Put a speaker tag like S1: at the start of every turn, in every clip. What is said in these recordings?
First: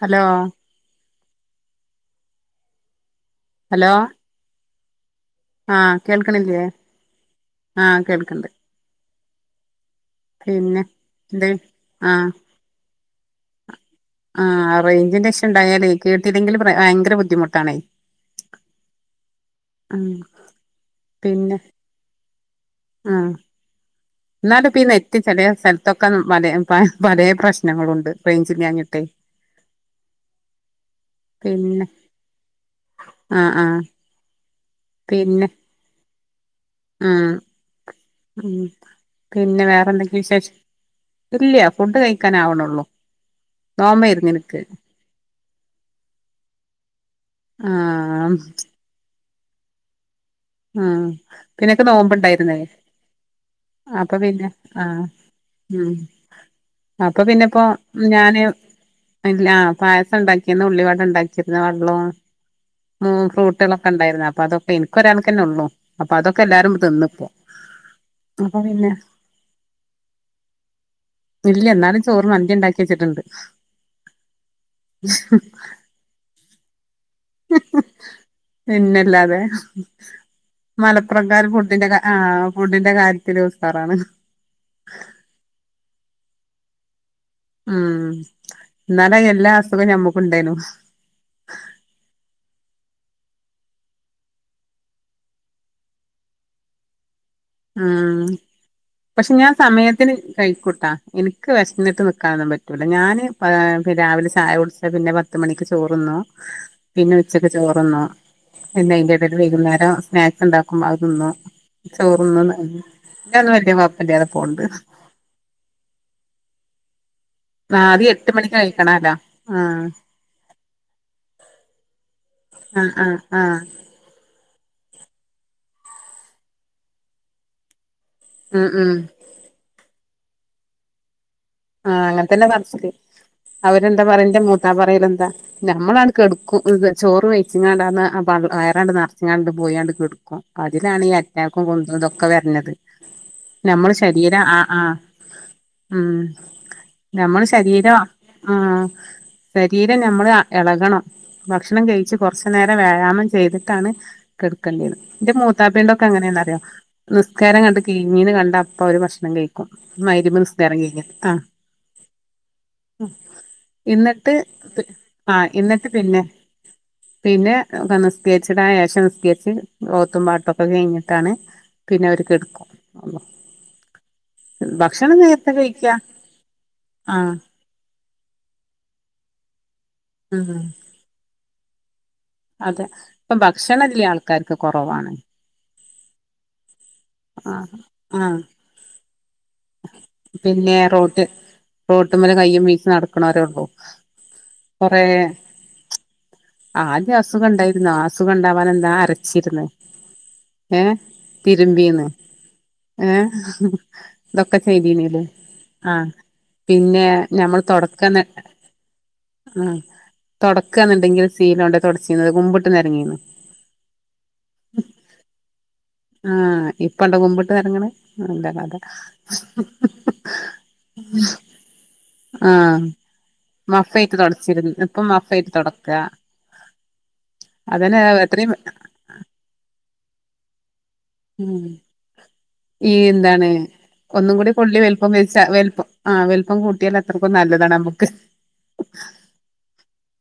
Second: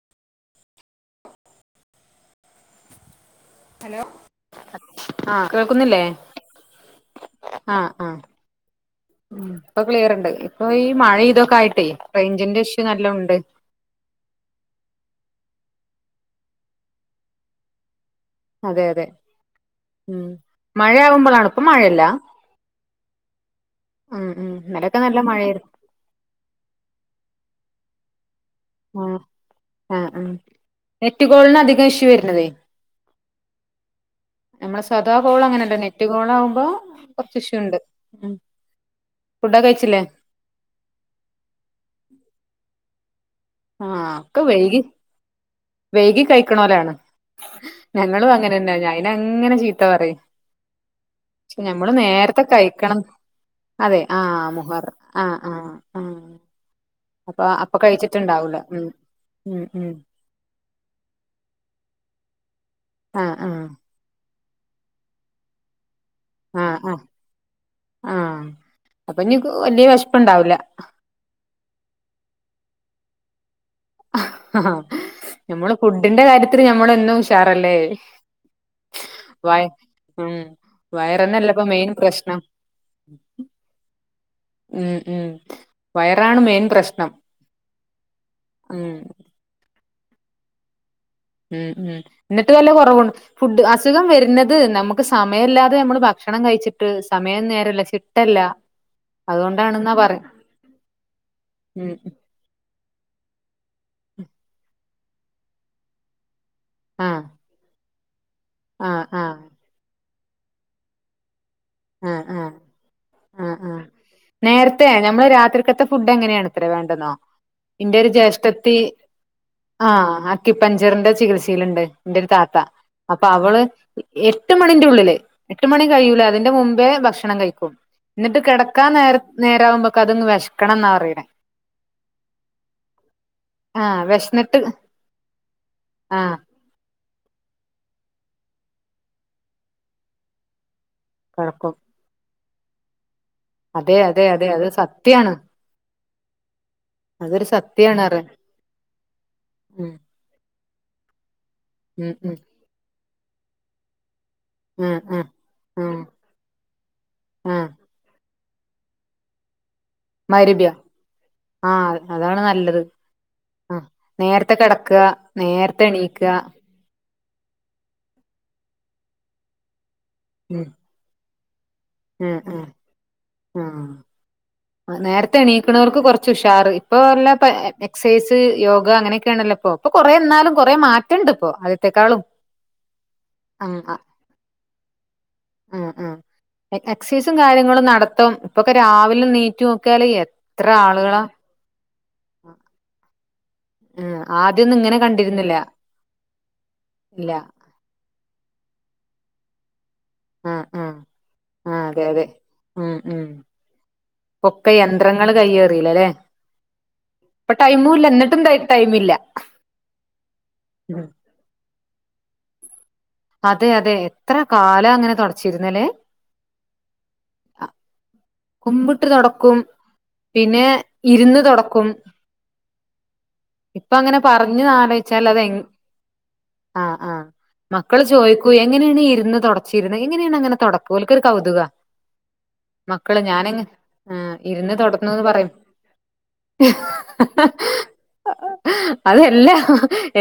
S1: Hello
S2: hello ആ
S1: ആഹ്
S2: കേൾക്കുന്നില്ലേ
S1: കേൾക്കണില്ലേ
S2: ആ
S1: ആഹ്
S2: ആ
S1: കേൾക്കണ്ട്
S2: മ് ഇപ്പൊ ക്ലിയറ്ണ്ട് ഇപ്പൊ
S1: പിന്നെ
S2: ഈ മഴ
S1: എന്ത്
S2: ഇതൊക്കെ ആയിട്ടേ റെയിഞ്ചിന്റെ ഇഷ്യു നല്ലോ ഉണ്ട്
S1: ആ റേഞ്ചിന്റെ ഇഷ്യു ഉണ്ടായാലേ കേട്ടില്ലെങ്കിൽ പ്ര ഭയങ്കര ബുദ്ധിമുട്ടാണേ
S2: അതെ അതെ ഉം മഴയാവുമ്പോളാണ്
S1: പിന്നെ
S2: ഇപ്പൊ മഴല്ല
S1: ആഹ് എന്നാലും ഇപ്പ ഈ നെറ്റ് ചെലെ സ്ഥലത്തൊക്കെ വലെ പ പലെ പ്രശ്നങ്ങളുണ്ട് റെയ്ഞ്ചില്ലാഞ്ഞിട്ടെ
S2: ആ ആ നെറ്റ് കോളിന് അധികം ഇഷ്യു വരണതേ
S1: ആഹ് ആഹ്
S2: നമ്മളെ സദാ കോൾ
S1: പിന്നെ
S2: അങ്ങനെയല്ല നെറ്റ് കോൾ ആകുമ്പോ കൊറച്ച് ഇഷ്യു ഉണ്ട് ഉം
S1: മ്
S2: ഫുഡൊക്കെ
S1: പിന്നെ വേറെ
S2: കഴിച്ചില്ലേ
S1: എന്തെങ്കിലും വിശേഷ് ഇല്ല ഫുഡ് കഴിക്കാൻ ആവണുള്ളൂ
S2: ആഹ് ഒക്കെ വൈകി വൈകി കഴിക്കണവരാണ് ഞങ്ങളും
S1: ആഹ്
S2: അങ്ങനെ തന്നാ ഞ അങ്ങനെ ചീത്ത പറയും
S1: ആഹ് പിന്നെക്ക്
S2: ഞമ്മള് നേരത്തെ
S1: നോമ്പുണ്ടായിരുന്നേ
S2: കഴിക്കണം അതെ
S1: അപ്പൊ പിന്നെ
S2: ആന് മുഹർ ആഹ് ആഹ്
S1: ഉം
S2: ആഹ
S1: അപ്പൊ പിന്നെപ്പോ ഞാന് ഇല്ല
S2: ഉം
S1: ആ
S2: ഉം
S1: പായസം ഉണ്ടാക്കിന്ന് ഉള്ളിവട ഉണ്ടാക്കിരുന്നു വെള്ളവും മൂ
S2: ആഹ് ആഹ്
S1: ഫ്രൂട്ടുകളൊക്കെ ഉണ്ടായിരുന്നു അപ്പൊ അതൊക്കെ എനിക്ക് ഒരാൾക്ക് തന്നെ ഉള്ളൂ അപ്പൊ അതൊക്കെ എല്ലാരും
S2: ആഹ് ആഹ്
S1: തിന്നിപ്പോ
S2: ആഹ്
S1: അപ്പൊ പിന്നെ
S2: അപ്പൊ ഇനി വല്യ വെശപ്പുണ്ടാവൂല
S1: ഇല്യ എന്നാലും ചോറ് മന്തി ഉണ്ടാക്കി വെച്ചിട്ടുണ്ട്
S2: ആ ഹാഹാ ഞമ്മള് ഫുഡിന്റെ കാര്യത്തിൽ ഞമ്മളൊന്നും ഉഷാറല്ലേ
S1: പിന്നെല്ലാതെ
S2: വയ ഉം
S1: മലപ്പുറംക്കാർ
S2: വയറന്നല്ല ഇപ്പൊ
S1: ഫുഡിന്റെ
S2: മെയിൻ പ്രശ്നം
S1: ആഹ് ഫുഡിന്റെ കാര്യത്തിൽ ഉഷാറാണ്
S2: ഉം ഉം വയറാണ് മെയിൻ പ്രശ്നം
S1: ഉം
S2: ഉം
S1: എന്നാലെ എല്ലാ അസുഖവും ഞമ്മക്കു ഉണ്ടേനു
S2: ഉം ഉം എന്നിട്ട് വല്ല കുറവുണ്ട് ഫുഡ് അസുഖം വരുന്നത് നമുക്ക് സമയമില്ലാതെ നമ്മള് ഭക്ഷണം കഴിച്ചിട്ട് സമയം നേരെല്ല
S1: ഉം
S2: ചിട്ടയില്ല
S1: പക്ഷെ ഞാൻ സമയത്തിന് കഴിക്കൂട്ടാ എനിക്ക്
S2: ഉം
S1: വിഷന്നിട്ട് നിക്കാൻ ഒന്നും പറ്റില്ല പറ്റൂല്ല ഞാൻ രാവിലെ ചായ കുടച്ചാൽ പിന്നെ പത്ത് മണിക്ക് ചോറുന്നു പിന്നെ
S2: ആഹ്
S1: ഉച്ചക്ക് ചോറന്ന പിന്നെ
S2: ആഹ്
S1: അതിന്റെ ഇട
S2: ആഹ്
S1: വൈകുന്നേരം സ്നാക്സ് ണ്ടാക്കുമ്പോ അത് തിന്നുംനും
S2: ആഹ്
S1: ഒന്ന
S2: ആഹ്
S1: ഞാൻ
S2: ആഹ്
S1: വലിയ
S2: ആഹ്
S1: പപ്പന്റെ അതെ പോണ്ട്
S2: നേരത്തെ ഞമ്മള് രാത്രിക്കത്തെ ഫുഡ് എങ്ങനെയാണത്രേ വേണ്ടെന്നോ ഇന്റെ ഒരു
S1: ആദ്യം എട്ട് മണിക്ക്
S2: ജ്യേഷ്ഠത്തി
S1: കഴിക്കണല്ലോ
S2: ആഹ് അക്കിപ്പഞ്ചറിന്റെ ചികിത്സയിൽ ഉണ്ട് എന്റെ താത്ത
S1: ആഹ് ആഹ്
S2: അപ്പൊ
S1: ആഹ്
S2: അവള് എട്ട് മണിന്റെ ഉള്ളില് എട്ട് മണി കഴിയൂല മുമ്പേ ഭക്ഷണം കഴിക്കും എന്നിട്ട്
S1: ഉം
S2: കിടക്കാ
S1: ഉം
S2: നേുമ്പൊക്കെ ആകുമ്പോൾ ക്കണം എന്നാ അറിയണേ
S1: ആഹ് അങ്ങനെ തന്നെ കാണിച്ചിക്ക്
S2: ആഹ്
S1: അവരെന്താ പറയ എന്റെ
S2: വിശന്നിട്ട്
S1: മൂത്താ പറയല് എന്താ നമ്മളാണ്
S2: ആഹ്
S1: കെടക്കും ഇത് ചോറ് വഴച്ചിങ്ങാണ്ടാന്ന് വയറാണ്ട് നിറച്ചിങ്ങാണ്ട് പോയിണ്ട് കിടുക്കും ഇതിലാണ് ഈ അറ്റാക്കും
S2: കിടക്കും
S1: കൊണ്ടും ഇതൊക്കെ വരഞ്ഞത് നമ്മൾ
S2: അതെ അതെ
S1: ശരീരം
S2: അതെ
S1: ആ
S2: അത്
S1: ആ
S2: സത്യാണ്
S1: ഉം നമ്മൾ
S2: അതൊരു
S1: ശരീരം
S2: സത്യാണ് പറയ
S1: ആ
S2: ഉം
S1: ശരീരം നമ്മൾ ഇളകണം ഭക്ഷണം
S2: ഉം
S1: കഴിച്ച്
S2: ഉം
S1: കൊറച്ചു നേരം വ്യായാമം ചെയ്തിട്ടാണ് കെടുക്കണ്ടിന്ന്
S2: ആഹ് ആഹ്
S1: എന്റെ മൂത്താപ്പേൻന്റെ
S2: ആഹ്
S1: ഒക്കെ അങ്ങനെയാന്നറിയോ നിസ്കാരം
S2: ആഹ്
S1: കണ്ടണ്ട് കീന്ന് കണ്ട അപ്പൊ അവര് ഭക്ഷണം കഴിക്കും മ ഗിരിബ് നിസ്കാരം കഴിഞ്ഞിട്ട്
S2: ആ അതാണ് നല്ലത് ആ
S1: എന്നിട്ട്
S2: നേരത്തെ കിടക്കുക
S1: ആ
S2: നേരത്തെ
S1: എന്നിട്ട് പിന്നെ
S2: എണീക്കുക
S1: പിന്നെ സ്കെച്ച് സ്കെച്ച് ഓത്തും പാട്ടു ക്കെ
S2: ഉം
S1: കഴിഞ്ഞിട്ടാണ് പിന്നെ അവര് കെടുക്കും
S2: ഉം ഉ
S1: ഭക്ഷണം
S2: നേരത്തെ
S1: കഴിക്ക
S2: എണീക്കുന്നവർക്ക് കൊറച്ച് തുഷാർ ഇപ്പ എല്ല
S1: ആഹ്
S2: എക്സസൈസ് യോഗ അങ്ങനെയൊക്കെയാണല്ലോപ്പോൊ ഇപ്പൊ കൊറേ എന്നാലും
S1: ഉം
S2: കുറേ മാറ്റുണ്ട് ഇപ്പൊ ആദ്യത്തെേക്കാളും
S1: അതെ ഇപ്പൊ
S2: ആഹ്
S1: ഭക്ഷണല്ലേ ആൾക്കാർക്ക് കുറവാണ്
S2: ആഹ് ആഹ് ആഹ് എക്സസൈസും
S1: ആഹ്
S2: കാര്യങ്ങളും നടത്തും
S1: ആഹ്
S2: ഇപ്പൊക്കെ രാവിലും നീ
S1: പിന്നെ റോട്ട് റോട്ട് മേല് കയ്യും വീശി നടക്കുന്നവരേ ഉള്ളൂ
S2: ആഹ് ആദ്യൊന്നും
S1: കൊറ
S2: ഇങ്ങനെ കണ്ടിരുന്നില്ല
S1: ആദ്യം
S2: ഇല്ല
S1: അസുഖം ഉണ്ടായിരുന്നു ആ സുഖണ്ട അവന് എന്താ അരച്ചിരുന്ന
S2: ആഹ്
S1: ഏഹ്
S2: ആഹ് ആഹ് അതെ
S1: തിരുമ്പീന്ന്
S2: അതെ ഉം ഉം
S1: ഏഹ് ഇതൊക്ക
S2: ഒക്കെ
S1: ചെയ്തിനല്ലേ
S2: യന്ത്രങ്ങൾ
S1: ആഹ
S2: കയ്യേറിയില്ലല്ലെ
S1: പിന്നെ
S2: ഇപ്പൊ
S1: ഞമ്മൾ
S2: ടൈമും
S1: തുടക്ക
S2: ഇല്ല
S1: ന്ന
S2: എന്നിട്ടും ടൈമില്ല
S1: ആ
S2: ഉം
S1: തുടക്കാന്നുണ്ടെങ്കിൽ ശീലം കൊണ്ട് തുട
S2: അതെ അതെ എത്ര കാലം അങ്ങനെ തുടച്ചിരുന്നല്ലേ
S1: ആ ഇപ്പണ്ട കുമ്പിട്ട് നരങ്ങണെ നല്ല കഥ
S2: ക്കും പിന്നെ ഇരുന്ന് തോടക്കും
S1: ആ
S2: ഇപ്പ അങ്ങനെ പറഞ്ഞു ആലോചിച്ചാൽ അത്ഹെ ങ്ങ
S1: തൊടക്ക
S2: അ അ
S1: അതന്നെ
S2: മക്കള് ചോദിക്കൂ
S1: എത്രയും
S2: എങ്ങനെയാണ് ഇരുന്ന് തുടച്ചി ഇരുന്ന് എങ്ങനെയാണ് അങ്ങനെ തുടക്കൂഓല് ക്കൊരു കൗതുക
S1: ഉം ഈ
S2: മക്കള്
S1: എന്താണ്
S2: ഞാനങ്ങ് ആ
S1: ഒന്നും കൂടി
S2: ഇരുന്ന്
S1: കൊള്ളി വെല്പ്പം
S2: തുടർന്നുന്ന് പറയും
S1: വെൽപ്പം ആ വലല്പ്പം കൂട്ടിയാൽ അത്രക്കൊ നല്ലതാണ് നമുക്ക്
S2: അതെല്ലാ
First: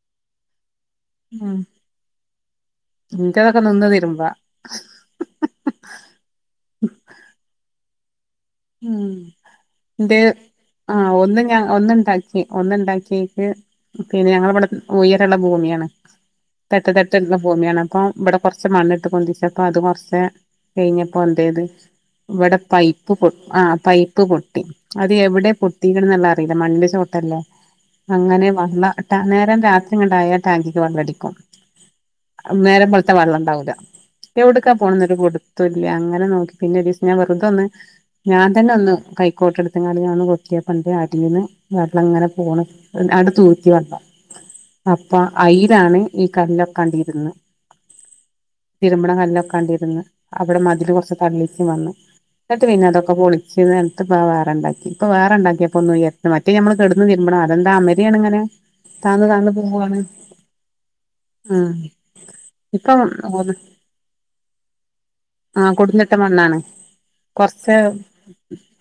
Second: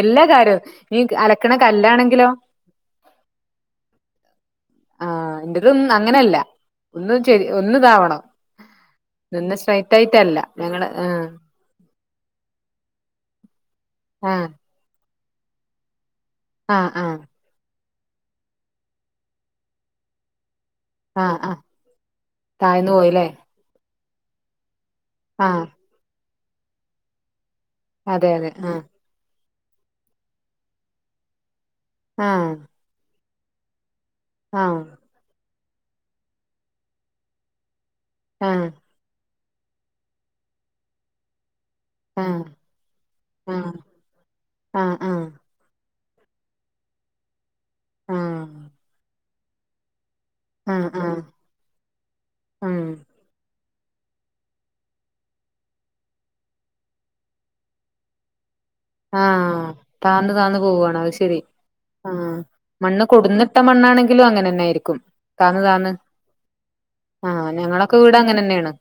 S2: എല്ലാ കാര്വും ഈ അലക്കണ കല്ലാണെങ്കിലോ
S1: ഇന്റാദൊക്കെ നിന്ന് തിരുമ്പ
S2: ആ എന്റതും അങ്ങനെയല്ല ഒന്ന് ശരി ഒന്ന് ഇതാവണം
S1: ഉം
S2: നിന്ന് സ്ട്രൈറ്റ്
S1: എന്റെ
S2: ആയിട്ടല്ല ഞങ്ങള്
S1: ആ ഒന്ന് ഞാൻ ഒന്നുണ്ട ക്കി ഒന്നുണ്ടാക്കിയക്ക് പിന്നെ
S2: ആ
S1: ഞങ്ങള ഇവിടെ ഉയരുള്ള ഭൂമിയാണ്
S2: ആ
S1: തട്ട്
S2: ആ
S1: തട്ട് ള്ള ഭൂമിയാണ് അപ്പൊ ഇവിടെ കുറച്ച് മണ്ണിട്ട് പൊന്ദിച്ചപ്പോ അത് കുറച്ച കഴിഞ്ഞപ്പോ
S2: ആ ആ
S1: എന്തേത് ഇവിടെ
S2: താഴ്ന്നു പോയില്ലേ
S1: പൈപ്പ് ആ പൈപ്പ് പൊട്ടി അത് എവിടെ
S2: ആഹ്
S1: പൊട്ടികന്ന്ള്ള അറിയില്ല മണ്ണിന്റെ ചോട്ടല്ലേ
S2: അതെ
S1: അങ്ങനെ
S2: അതെ ആഹ്
S1: വള്ള ഡാ നേരം രാത്രി കണ്ടായാൽ ടാങ്കിക്ക് വെള്ളംടിക്കും
S2: ആഹ്
S1: നേരംവെളുത്ത വെള്ളം ഉണ്ടാവൂല്ല എവിടക്കാ
S2: ആഹ്
S1: പോണന്നരുപുടുത്തല്ല അങ്ങനെ നോക്കി പിന്നെ ഒരു ദിവസം ഞാൻ വെറുതൊന്നന്ന് ഞാൻ
S2: ആഹ്
S1: തന്നെ ഒന്ന് കൈക്കോട്ട് എടുത്തകണ്ട് ഞന്ന് കൊത്തിയപ്പണ്ട് ആട്ടീന്ന് വെള്ളം ഇങ്ങനെ പോണ് അട്ട് തൂറ്റി
S2: ആഹ്
S1: വെള്ള
S2: ആഹ്
S1: അപ്പ
S2: ആഹ്
S1: അയിയിലാണ് ഈ കല്ലൊക്കെ ണ്ട് ഇരുന്ന്
S2: ആഹ് ആഹ്
S1: തിരുമ്മണ കല്ലൊക്കെ ണ്ട് ഇരുന്ന് അവിടെ
S2: ആഹ്
S1: മതില് കുറച്ച്
S2: ആഹ്
S1: തള്ളിച്ച വന്നു എന്നിട്ട്
S2: ഉം
S1: പിന്നെ അതൊക്കെ ചിന സ്‌ലത് വേറെണ്ടാക്കി ഇപ്പൊ വേറെണ്ടാക്കി അപ്പൊ ഒന്ന് ഉയർത്ത് മറ്റേഞമ്മള് കിടന്ന് തിരുമ്പണം അതെന്താ അമരെൻ ഇങ്ങനെ
S2: ആ
S1: താന്ന് താന്ന് പോവാണ്
S2: താന്ന് താന്ന് പോവാണോ അത് ശെരി
S1: ഉം
S2: ആ
S1: ഇപ്പം
S2: മണ്ണ് കൊടുന്നിട്ട മണ്ണാണെങ്കിലും അങ്ങനെ തന്നൊയിരിക്കും
S1: അ കോട്ന്നിട്ട മണ്ണാണ് കുറച്ച്
S2: ട അങ്ങനെ തന്നെയാണ്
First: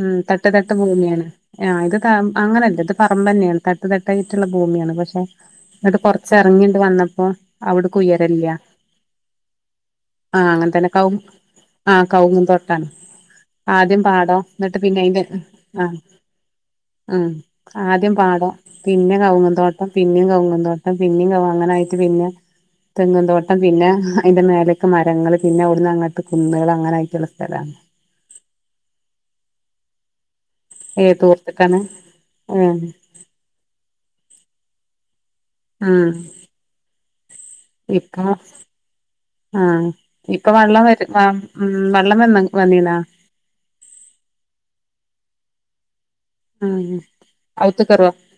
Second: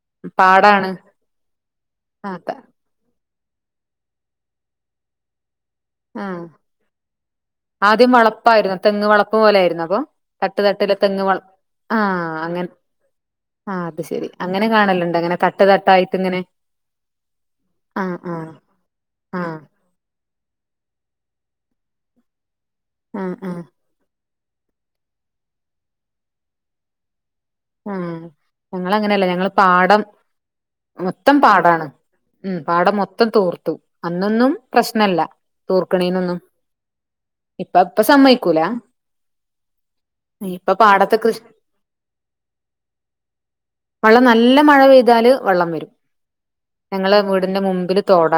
S1: ഉം തട്ട് തട്ട് ഭൂമിയാണ് ഹെ ഇത്
S2: ആഹ്
S1: അങ്ങനെയല്ല ഇത് പറ തന്നെയാണ് തട്ട് തട്ടായിട്ടുള്ള ഭൂമിയാണ് പക്ഷെ എന്നിട്ട് കൊറച്ച്
S2: ആഹ്
S1: ഇറങ്ങിണ്ട് വന്നപ്പോ അവിട് ക്
S2: ആദ്യം
S1: ഉയരല്ല
S2: വളപ്പായിരുന്നു തെങ്ങ് വളപ്പ് പോലെയായിരുന്നു അപ്പൊ
S1: അ അങ്ങനത്തെ
S2: [unintelligible]
S1: അ കൗങ്
S2: അങ്ങനെ
S1: തൊട്ടാണ്
S2: ആഹ്
S1: ആദ്യം
S2: അത് ശെരി
S1: പാടോ
S2: അങ്ങനെ
S1: ന്നിട്ട് പിന്നെ
S2: കാണലുണ്ട്
S1: അതിന്റെ
S2: അങ്ങനെ തട്ട്
S1: ഹ് അ
S2: തട്ടായിട്ട് ഇങ്ങനെ
S1: അ ആദ്യം
S2: ആഹ് ആഹ്
S1: പാടം പിന്നെ കൗങ്
S2: ആഹ്
S1: തോട്ടം പിന്നെ പിന്നിം കൗങ് തോട്ടം പിന്ന അങ്ങനായിട്ട് പിന്നെ തെങ്ങൻ
S2: ആഹ്
S1: തോട്ടം
S2: ആഹ്
S1: പിന്നെ അതിൻന്റെ മേലൊക്കെ മരങ്ങള് പിന്നെവിടുന്ന് അങ്ങട്ട് കുന്നുകൾ അങ്ങനെ ആയിട്ടുള്ള
S2: ഉ ഞങ്ങ അങ്ങനെയല്ലേ ഞങ്ങ പാടം
S1: ഏ
S2: മൊത്തം
S1: തൂർത്തിട്ടാണ്
S2: പാടാണ് ഉം പാടം മൊത്തം തൂർത്തു അന്നൊന്നും പ്രശ്നല്ല
S1: ഉം
S2: തൂർക്കണേന്നൊന്നും ഇപ്പ ഇപ്പ സമ്മയിക്കൂല
S1: ആ ഇപ്പൊ വെള്ളം വരും വെള്ളം വന്ന് വന്നീനാ
S2: വള്ളം നല്ല മഴ പെയ്താല് വള്ളം വരും
S1: ഉം
S2: ഞങ്ങളെ വീടിന്റെ മുമ്പില്
S1: ഔത്ത്ക്കറോ
S2: തോട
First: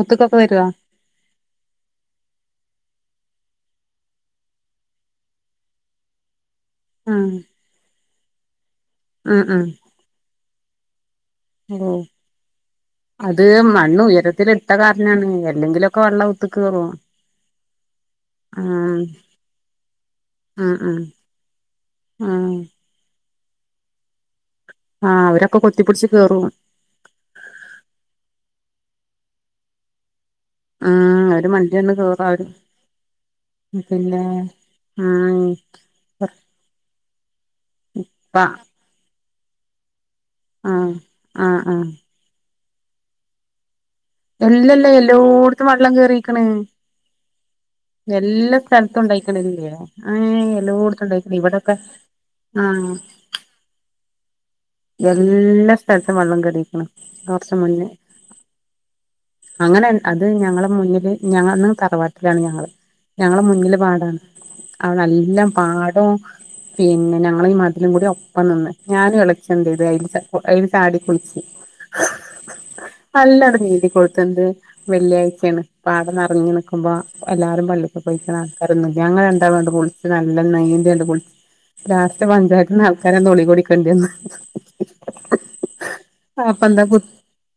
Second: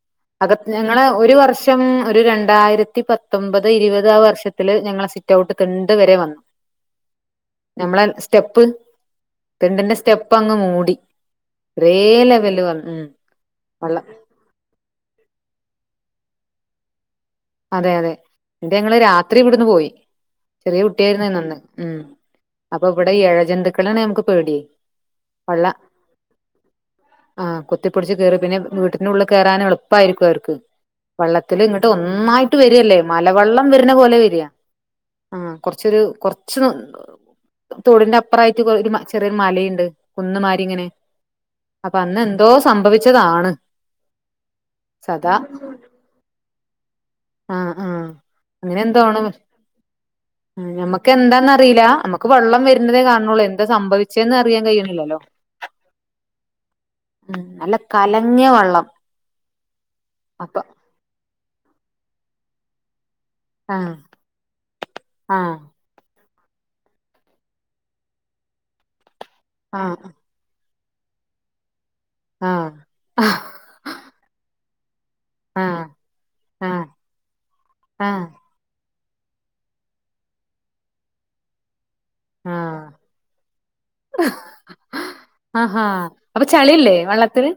S1: ഔത്ത്ക്കൊക്കെ
S2: അക
S1: വരുവോ
S2: ഞങ്ങള് ഒരു വർഷം ഒരു രണ്ടായിരത്തി പത്തൊമ്പത് ത് ഇരുപത് അ വർഷത്തില് ഞങ്ങള് സിറ്റ്ഔട്ട് തിണ്ട് വരെ വന്നു
S1: ആ
S2: നമ്മളെ സ്റ്റെപ്പ്
S1: ഉം
S2: തിണ്ടിന്റെ സ്റ്റെപ്പ് അങ്ങ് മൂടി
S1: ഓ
S2: ഒരേ ലെവല് വന്ന് ഉം
S1: അത് മണ്ണ്
S2: വെള്ളം
S1: ഉയരത്തിൽ ഇട്ട കാരണം ലാണ് അല്ലങ്കിലുക്കെ വെള്ളം ഔത്ത്ക്ക് ക്കേറും
S2: അതെ അതെ എന്നിട്ട് ഞങ്ങള് രാത്രി ഇവിടുന്ന് പോയി
S1: ഉം
S2: ചെറിയ
S1: ഉം
S2: കുട്ടിയായിരുന്ന നന്ന് ഉം അപ്പൊ ഇവിടെ ഏഴ ജന്തുക്കളാണ് നമക്ക് പേടി
S1: ആഹ് അവരൊക്കെ
S2: വള്ള
S1: കൊത്തിപ്പിടിച്ച് കേറും
S2: ആ കുത്തിപ്പൊടിച്ച് കേറി പിന്നെ വീട്ട നുള്ള് കേറാൻ എളുപ്പായിരിക്കും അവർക്ക്
S1: ഉം അവര്
S2: വെള്ളത്തിൽ ഇങ്ങോട്ട്
S1: മണ്ടിയണ്ട്
S2: ഒ
S1: കേറും അവര്
S2: നന്നായിട്ട് വരില്ലേ മലവെള്ളം വരുന്ന പോലെ
S1: പിന്നെ
S2: വരിക ആ
S1: ഉം
S2: കൊറച്ചൊരു കുറച്ച് തോടിന്റെ
S1: ഉറപ്പാ
S2: അപ്പുറമായിട്ട് ഒരു മ ചെറിയൊരു മലയുണ്ട് കുന്ന്മാരി ഇങ്ങനെ
S1: ആഹ് ആഹ് ആഹ്
S2: അപ്പൊ അന്ന് എന്തോ സംഭവിച്ചതാണ്
S1: എല്ലല്ലേ
S2: സദാ
S1: എല്ലോട്ത്തും വെള്ളം കേയറിക്കണ്
S2: ആഹ് ആ അ അങ്ങനെ എന്തോ ആണ്
S1: ഉണ്ടായിക്കണില്ലേ ഏഹ് എല്ലോടത്തും
S2: നമ്മക്ക്
S1: ഉണ്ടായിക്കണ് ഇവിടൊക്കെ
S2: എന്താന്നറില നമ്മക്ക് വെള്ളം
S1: ആഹ്
S2: വരുന്നതേ കാണുന്നുള്ളൂ എന്താ സംഭവി
S1: എല്ലാ സ്ഥലത്തും വെള്ളം കേറിക്ക്ണ്
S2: ഉം
S1: കുറച്ച്
S2: നല്ല
S1: മുന്നേ
S2: കലങ്ങിയ വെള്ളം
S1: അങ്ങനെ അത്
S2: അപ്പൊ
S1: ഞങ്ങള മുന്നില് ഞങ്ങണും തറവാ ത്തിലാണ് ഞങ്ങള് ഞങ്ങള മുന്നില്
S2: ആ
S1: പാടാണ്
S2: ആ
S1: അവളെല്ലാം പാടും പിന്നെ ഞങ്ങള് ഈ മതിലും കൂടി ഒപ്പം നിന്ന് ഞാൻ വിളച്ച എന്ത്
S2: ആ
S1: അയ്യിൽച അ ചാടി കുളിച്ച്
S2: ആഹ് ആഹ്
S1: നല്ലണ് നീന്തി കുളിച്ചെന്തേ വെള്ളിയാഴ്ചയാണ്
S2: ആഹ്
S1: പാടം നിറഞ്ഞ്
S2: ആഹ്
S1: നിക്കുമ്പോ എല്ലാരും പള്ളിക്കെ
S2: ആഹ്
S1: പോയിക്ക്ണ് ആൾക്കാരൊന്നും ഞങ്ങൾ രണ്ടാളും ആണ്ട് കുളിച്ച് നല്ല നീന്തിണ്ട് കുൾ ലാസ്റ്റ് പഞ്ചായത്തിന്ന്
S2: ആഹ്
S1: ആൾക്കാരെ [unintelligible]
S2: ആഹാ അപ്പോ ചളില്ലേ വള്ളത്തില്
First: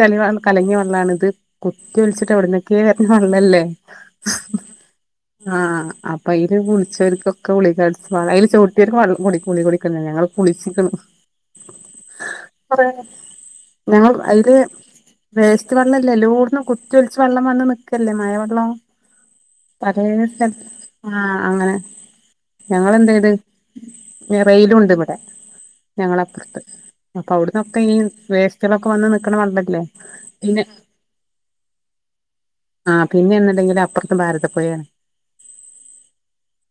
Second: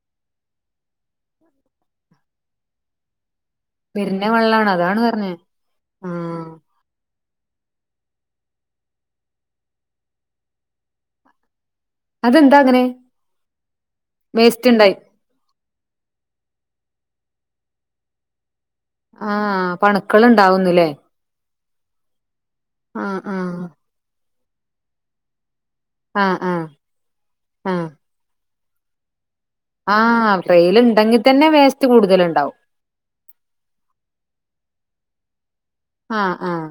S1: ചളിയാണ് കലങ്ങിയ വെള്ളാണ് ഇത് കുത്തി ഒലിച്ചിട്ട് എവിടന്നൊക്കെ വര്ണ വെള്ളല്ലേ
S2: വരുന്ന വെള്ളാണ് അതാണ് പറഞ്ഞേ
S1: ആഹ് അപ്പോ
S2: ആഹ്
S1: അയില് കുളിച്ചോർക്കോ [unintelligible] ഞങ്ങള് കുളിച്ചിക്കണ് [inaudible] ഞങ്ങള്
S2: അതെന്താ അങ്ങനെ
S1: [unintelligible]
S2: വേസ്റ്റ് ഉണ്ടായി
S1: ത്ത് വെള്ളല്ല എല്ലോട്ത്തും കുത്തിയൊലിച്ച് വെള്ളം വന്ന് നിക്കല്ലേ മഴ വെള്ളം
S2: ആഹ് അപ്പണുക്കള് ഇണ്ടാവുന്നിലേ
S1: ആഹ് അങ്ങനെ
S2: ആഹ് ആഹ്
S1: ഏഹ് റെയിലുണ്ട് ഇവിടെ
S2: ആഹ്
S1: ഞങ്ങളപ്പറത്ത്
S2: ആഹ്
S1: അപ്പോ അവിടന്നൊക്കെ
S2: ആഹ്
S1: ഈ വേ സ്റ്റ്കളൊക്കെ വന്ന് നി
S2: ആഹ് റെയില്ണ്ടെങ്കി തന്നെ വേസ്റ്റ് കൂടുതലുണ്ടാവും
S1: ആഹ് പിന്നെ എന്നുണ്ടെങ്കില് അപ്രത്ത് ഭാരത പുയേണ്
S2: ആഹ് ആഹ്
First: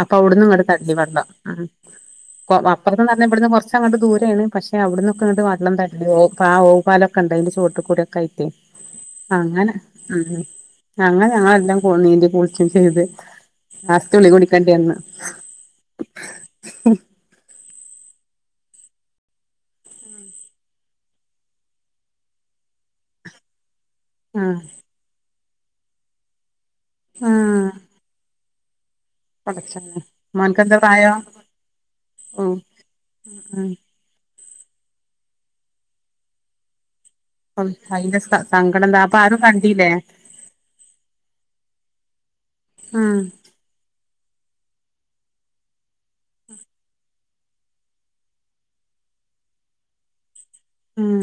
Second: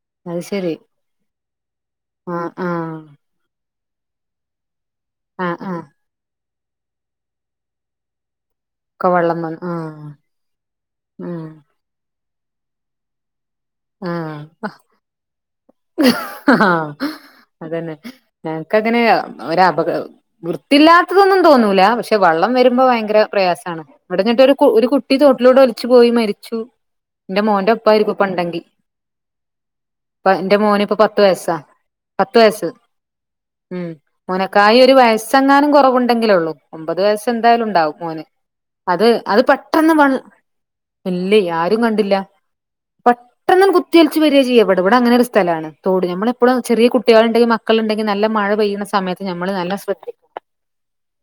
S1: അപ്പോ
S2: അത്
S1: അവിട്ന്നും ഇങ്ങട്
S2: ശരി
S1: തള്ളി വെള്ളം ഉം
S2: ആഹ് ആഹ്
S1: അപ്പറത്ത്ന്ന് അല്ല ഇവിടുന്ന് കൊറച്ചങ്ങട് ദൂരെയാണ് പഷേ അവിടന്നൊക്കെ ഇങ്ങട്
S2: ആഹ്
S1: വെള്ളം
S2: ആഹ്
S1: [unintelligible] പാ ഓവ് പാലൊക്കെണ്ട അയിൻ്റെ ചോട്ട്കൂടി ഒക്കെ ആയിട്ടേ
S2: ഒക്കെ വെള്ളം വന്ന്
S1: അങ്ങനെ
S2: ആഹ്
S1: ഉം അങ്ങനെ
S2: ആഹ്
S1: ഞങ്ങളെല്ലാം നീന്തി കുളിച്ചും ചെയ്തേ ലാസ്റ്റ് കുളി
S2: ആഹ് ആഹ്
S1: [unintelligible]
S2: അതന്നെ ഞങ്ങക്കങ്ങനെ ഒരപക വൃത്തില്ലാത്തതൊന്നും തോന്നൂല പഷേ വള്ളം വരുമ്പോ ഭയങ്കര പ്രയാസാണ് വടെ ങ്ങൻതൊരു
S1: ആഹ്
S2: കു ഒരു കുട്ടി തോട്ടിലൂടെ ഒലിച്ച് പോയി മരിച്ചു ന്റെ
S1: ആഹ്
S2: മോന്റെ ഒപ്പായിരിക്കുംപണ്ടെങ്കി
S1: പടച്ചോനെ മോൻക്കെന്താ
S2: മോന് ഇപ്പ പത്ത്
S1: പ്രായം
S2: വയസ്സാ പത്ത്
S1: ഉം
S2: വയസ്സ്
S1: ഉം
S2: മോനക്കായി ഒരു വയസ്സെങ്ങാനും കൊറവുണ്ടെങ്കിലേ ഒള്ളൂ ഒമ്പത് വയ എന്തായാലും ഉണ്ടാവും
S1: അയിന്റെ
S2: മോന്
S1: സങ്കടം എന്താ
S2: അത്
S1: അപ്പൊ ആരും
S2: അത്
S1: കണ്ടീല്ലേ
S2: പെട്ടെന്ന് വ ഇല്ല്യയ് ആരും കണ്ടില്ല
S1: ഉം
S2: പെട്ടെന്ന് കു കുത്തിയൊലിച്ച് വരാ ചെയ്യാ ഇവട ഇവടെ അങ്ങനെ ഒരു സ്ഥലമാണ് തോട് നമ്മളിപ്പോ ചെറിയ കുട്ടികളുണ്ടെങ്കി മക്കളുണ്ടെങ്കി നല്ല മഴ പെയ്ണ സ സമയത്ത് ഞമ്മള് നല്ല ശ്രദ്ധി
S1: ഉം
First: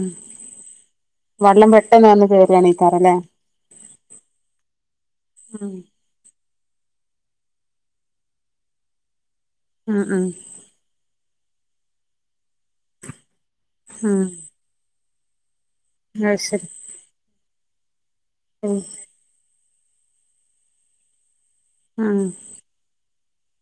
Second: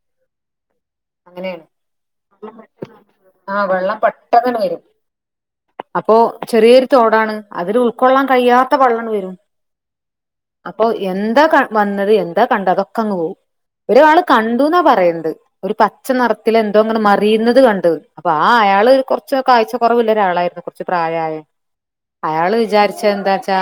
S2: അങ്ങനേണ്
S1: വെള്ളം പെട്ടെന്ന് വന്ന് കേറാണേക്കാരല്ലേ
S2: ആഹ് വെള്ളം പെട്ടന്ന്ങ്ങട്ട് വരും
S1: ഉം
S2: അപ്പൊ ചെറിയൊരു തോടാണ് അതില് ഉൾക്കൊള്ളാൻ കഴിയാത്ത വള്ളണ് വരും
S1: ഉം ഉം
S2: അപ്പൊ എന്താ ക വന്നത് എന്താ കണ്ടഅതൊക്കെ അങ്ങ് പോവും ഒരാള്
S1: ഉം
S2: കണ്ടുന്നാ പറയുന്നത് ഒരു പച്ച
S1: അത്
S2: നെറത്തില്
S1: ശരി
S2: എന്തോ ങ്ങട് മറിയുന്നത് കണ്ട് അപ്പൊ ആ
S1: ഉം
S2: അയാള് കൊർച്ച് കാഴ്ച കൊ കൊറവില്ല ഒരാളായിരുന്നു കൊർച്ച് പ്രായായ
S1: ഉം
S2: അയാള് വിചാരിച്ച എന്താ വച്ചാ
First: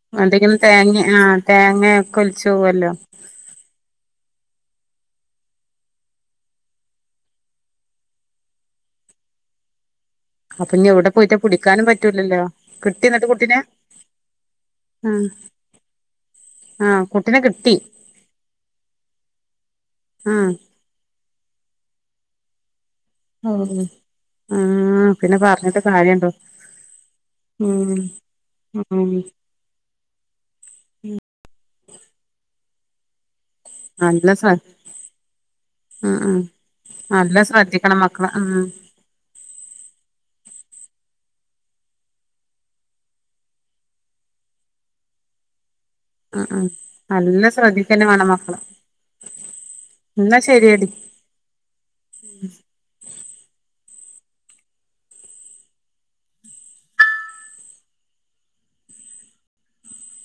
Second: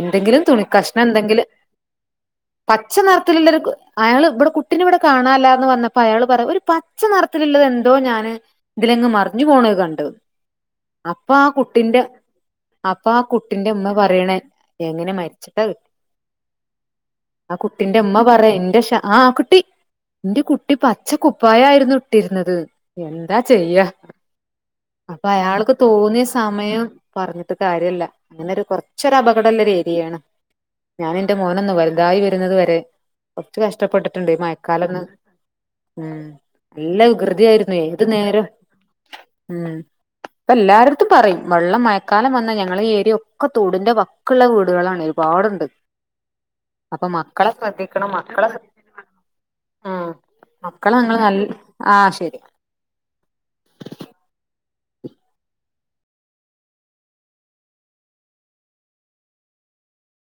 S2: എന്തെങ്കിലും
S1: തേങ്ങ
S2: തുണികഷ്ണം
S1: ആ
S2: എന്തെങ്കിലും
S1: തേങ്ങ ഒക്കെ ഒലിച്ചു പോവല്ലോ
S2: പച്ച നിറത്തിലുള്ളൊരു അയാൾ ഇവിടെ കു കുട്ടിനെവിടെ കാണാൻല്ലാന്ന് വന്നപ്പോ അയാള് പറയാ ഒരു പച്ച നിറത്തിലുള്ളത് എന്തോ ഞാന് ഇതിലങ്ങ് മറിഞ്ഞു പോണ ത് കണ്ടു
S1: അപ്പൊഞ്ഞി എവിടെ പോയിട്ടാ പിടിക്കാനും പറ്റൂലല്ലോ കിട്ടി
S2: അപ്പാ
S1: എന്നിട്ട് കുട്ടിനെ
S2: കുട്ടിന്റെ ഇമ്മ പറയണേ
S1: ആ
S2: എങ്ങനെ മരിച്ചിട്ടാ കി
S1: ആ കുട്ടിനെ
S2: ആ
S1: കിട്ടി
S2: കുട്ടിന്റെ ഇമ്മ പറയാ ഇന്റെ ഷാ ആഹ് കുട്ടി
S1: ആ
S2: ഇന്റെ കുട്ടി പച്ച കു പ്പായായിരുന്നു ഇട്ടിര്ന്നത് എന്താ
S1: ഓ
S2: ചെയ്യാ
S1: ആ
S2: അപ്പൊ
S1: പിന്നെ
S2: അയാൾക്ക്
S1: പറഞ്ഞിട്ട്
S2: തോന്നിയ
S1: കാര്യണ്ടോ
S2: സമയം പർഞ്ഞിട്ട്
S1: ഉം
S2: കാര്യല്ല അങ്ങനൊരു
S1: ഉം
S2: കൊർച്ചൊരപകടള്ളൊരു ഏരിയേണ് ഞാന് ന്റെ മോനൊന്ന് വലുതായി വരുന്നത് വരെ കൊർച്ച് കഷ്ടപ്പെട്ടിട്ടുണ്ട്
S1: നല്ല
S2: ഈ
S1: ശ്ര
S2: മയക്കാലൊന്ന് ഉം നല്ല വികൃതിയായിരുന്നെ
S1: ശ്രദ്ധിക്കണം
S2: ഏത്
S1: മക്കളെ
S2: നേരം
S1: ഉം
S2: ഉം ഇപ്പെല്ലാരെട്ത്തും പറയും വെള്ളം മഴ ക്കാലം വന്നാ ഞങ്ങള ഈ ഏരിയ ഒക്കെ തോടിന്റെ വക്ക്ള്ള വീടുകളാണ് ഒരുപാട്ണ്ട്.
S1: ഉം ഉം
S2: അപ്പൊ
S1: നല്ല
S2: മക്കളെ
S1: ശ്രദ്ധിക്കന്നെ
S2: സ്രദ്ധിക്കണം
S1: വേണം
S2: മക്കളെ സ്ര ആഹ്
S1: എന്നാ ശരിയടി
S2: മക്കളെ അങ്ങള് നൽ ആഹ് ശരി.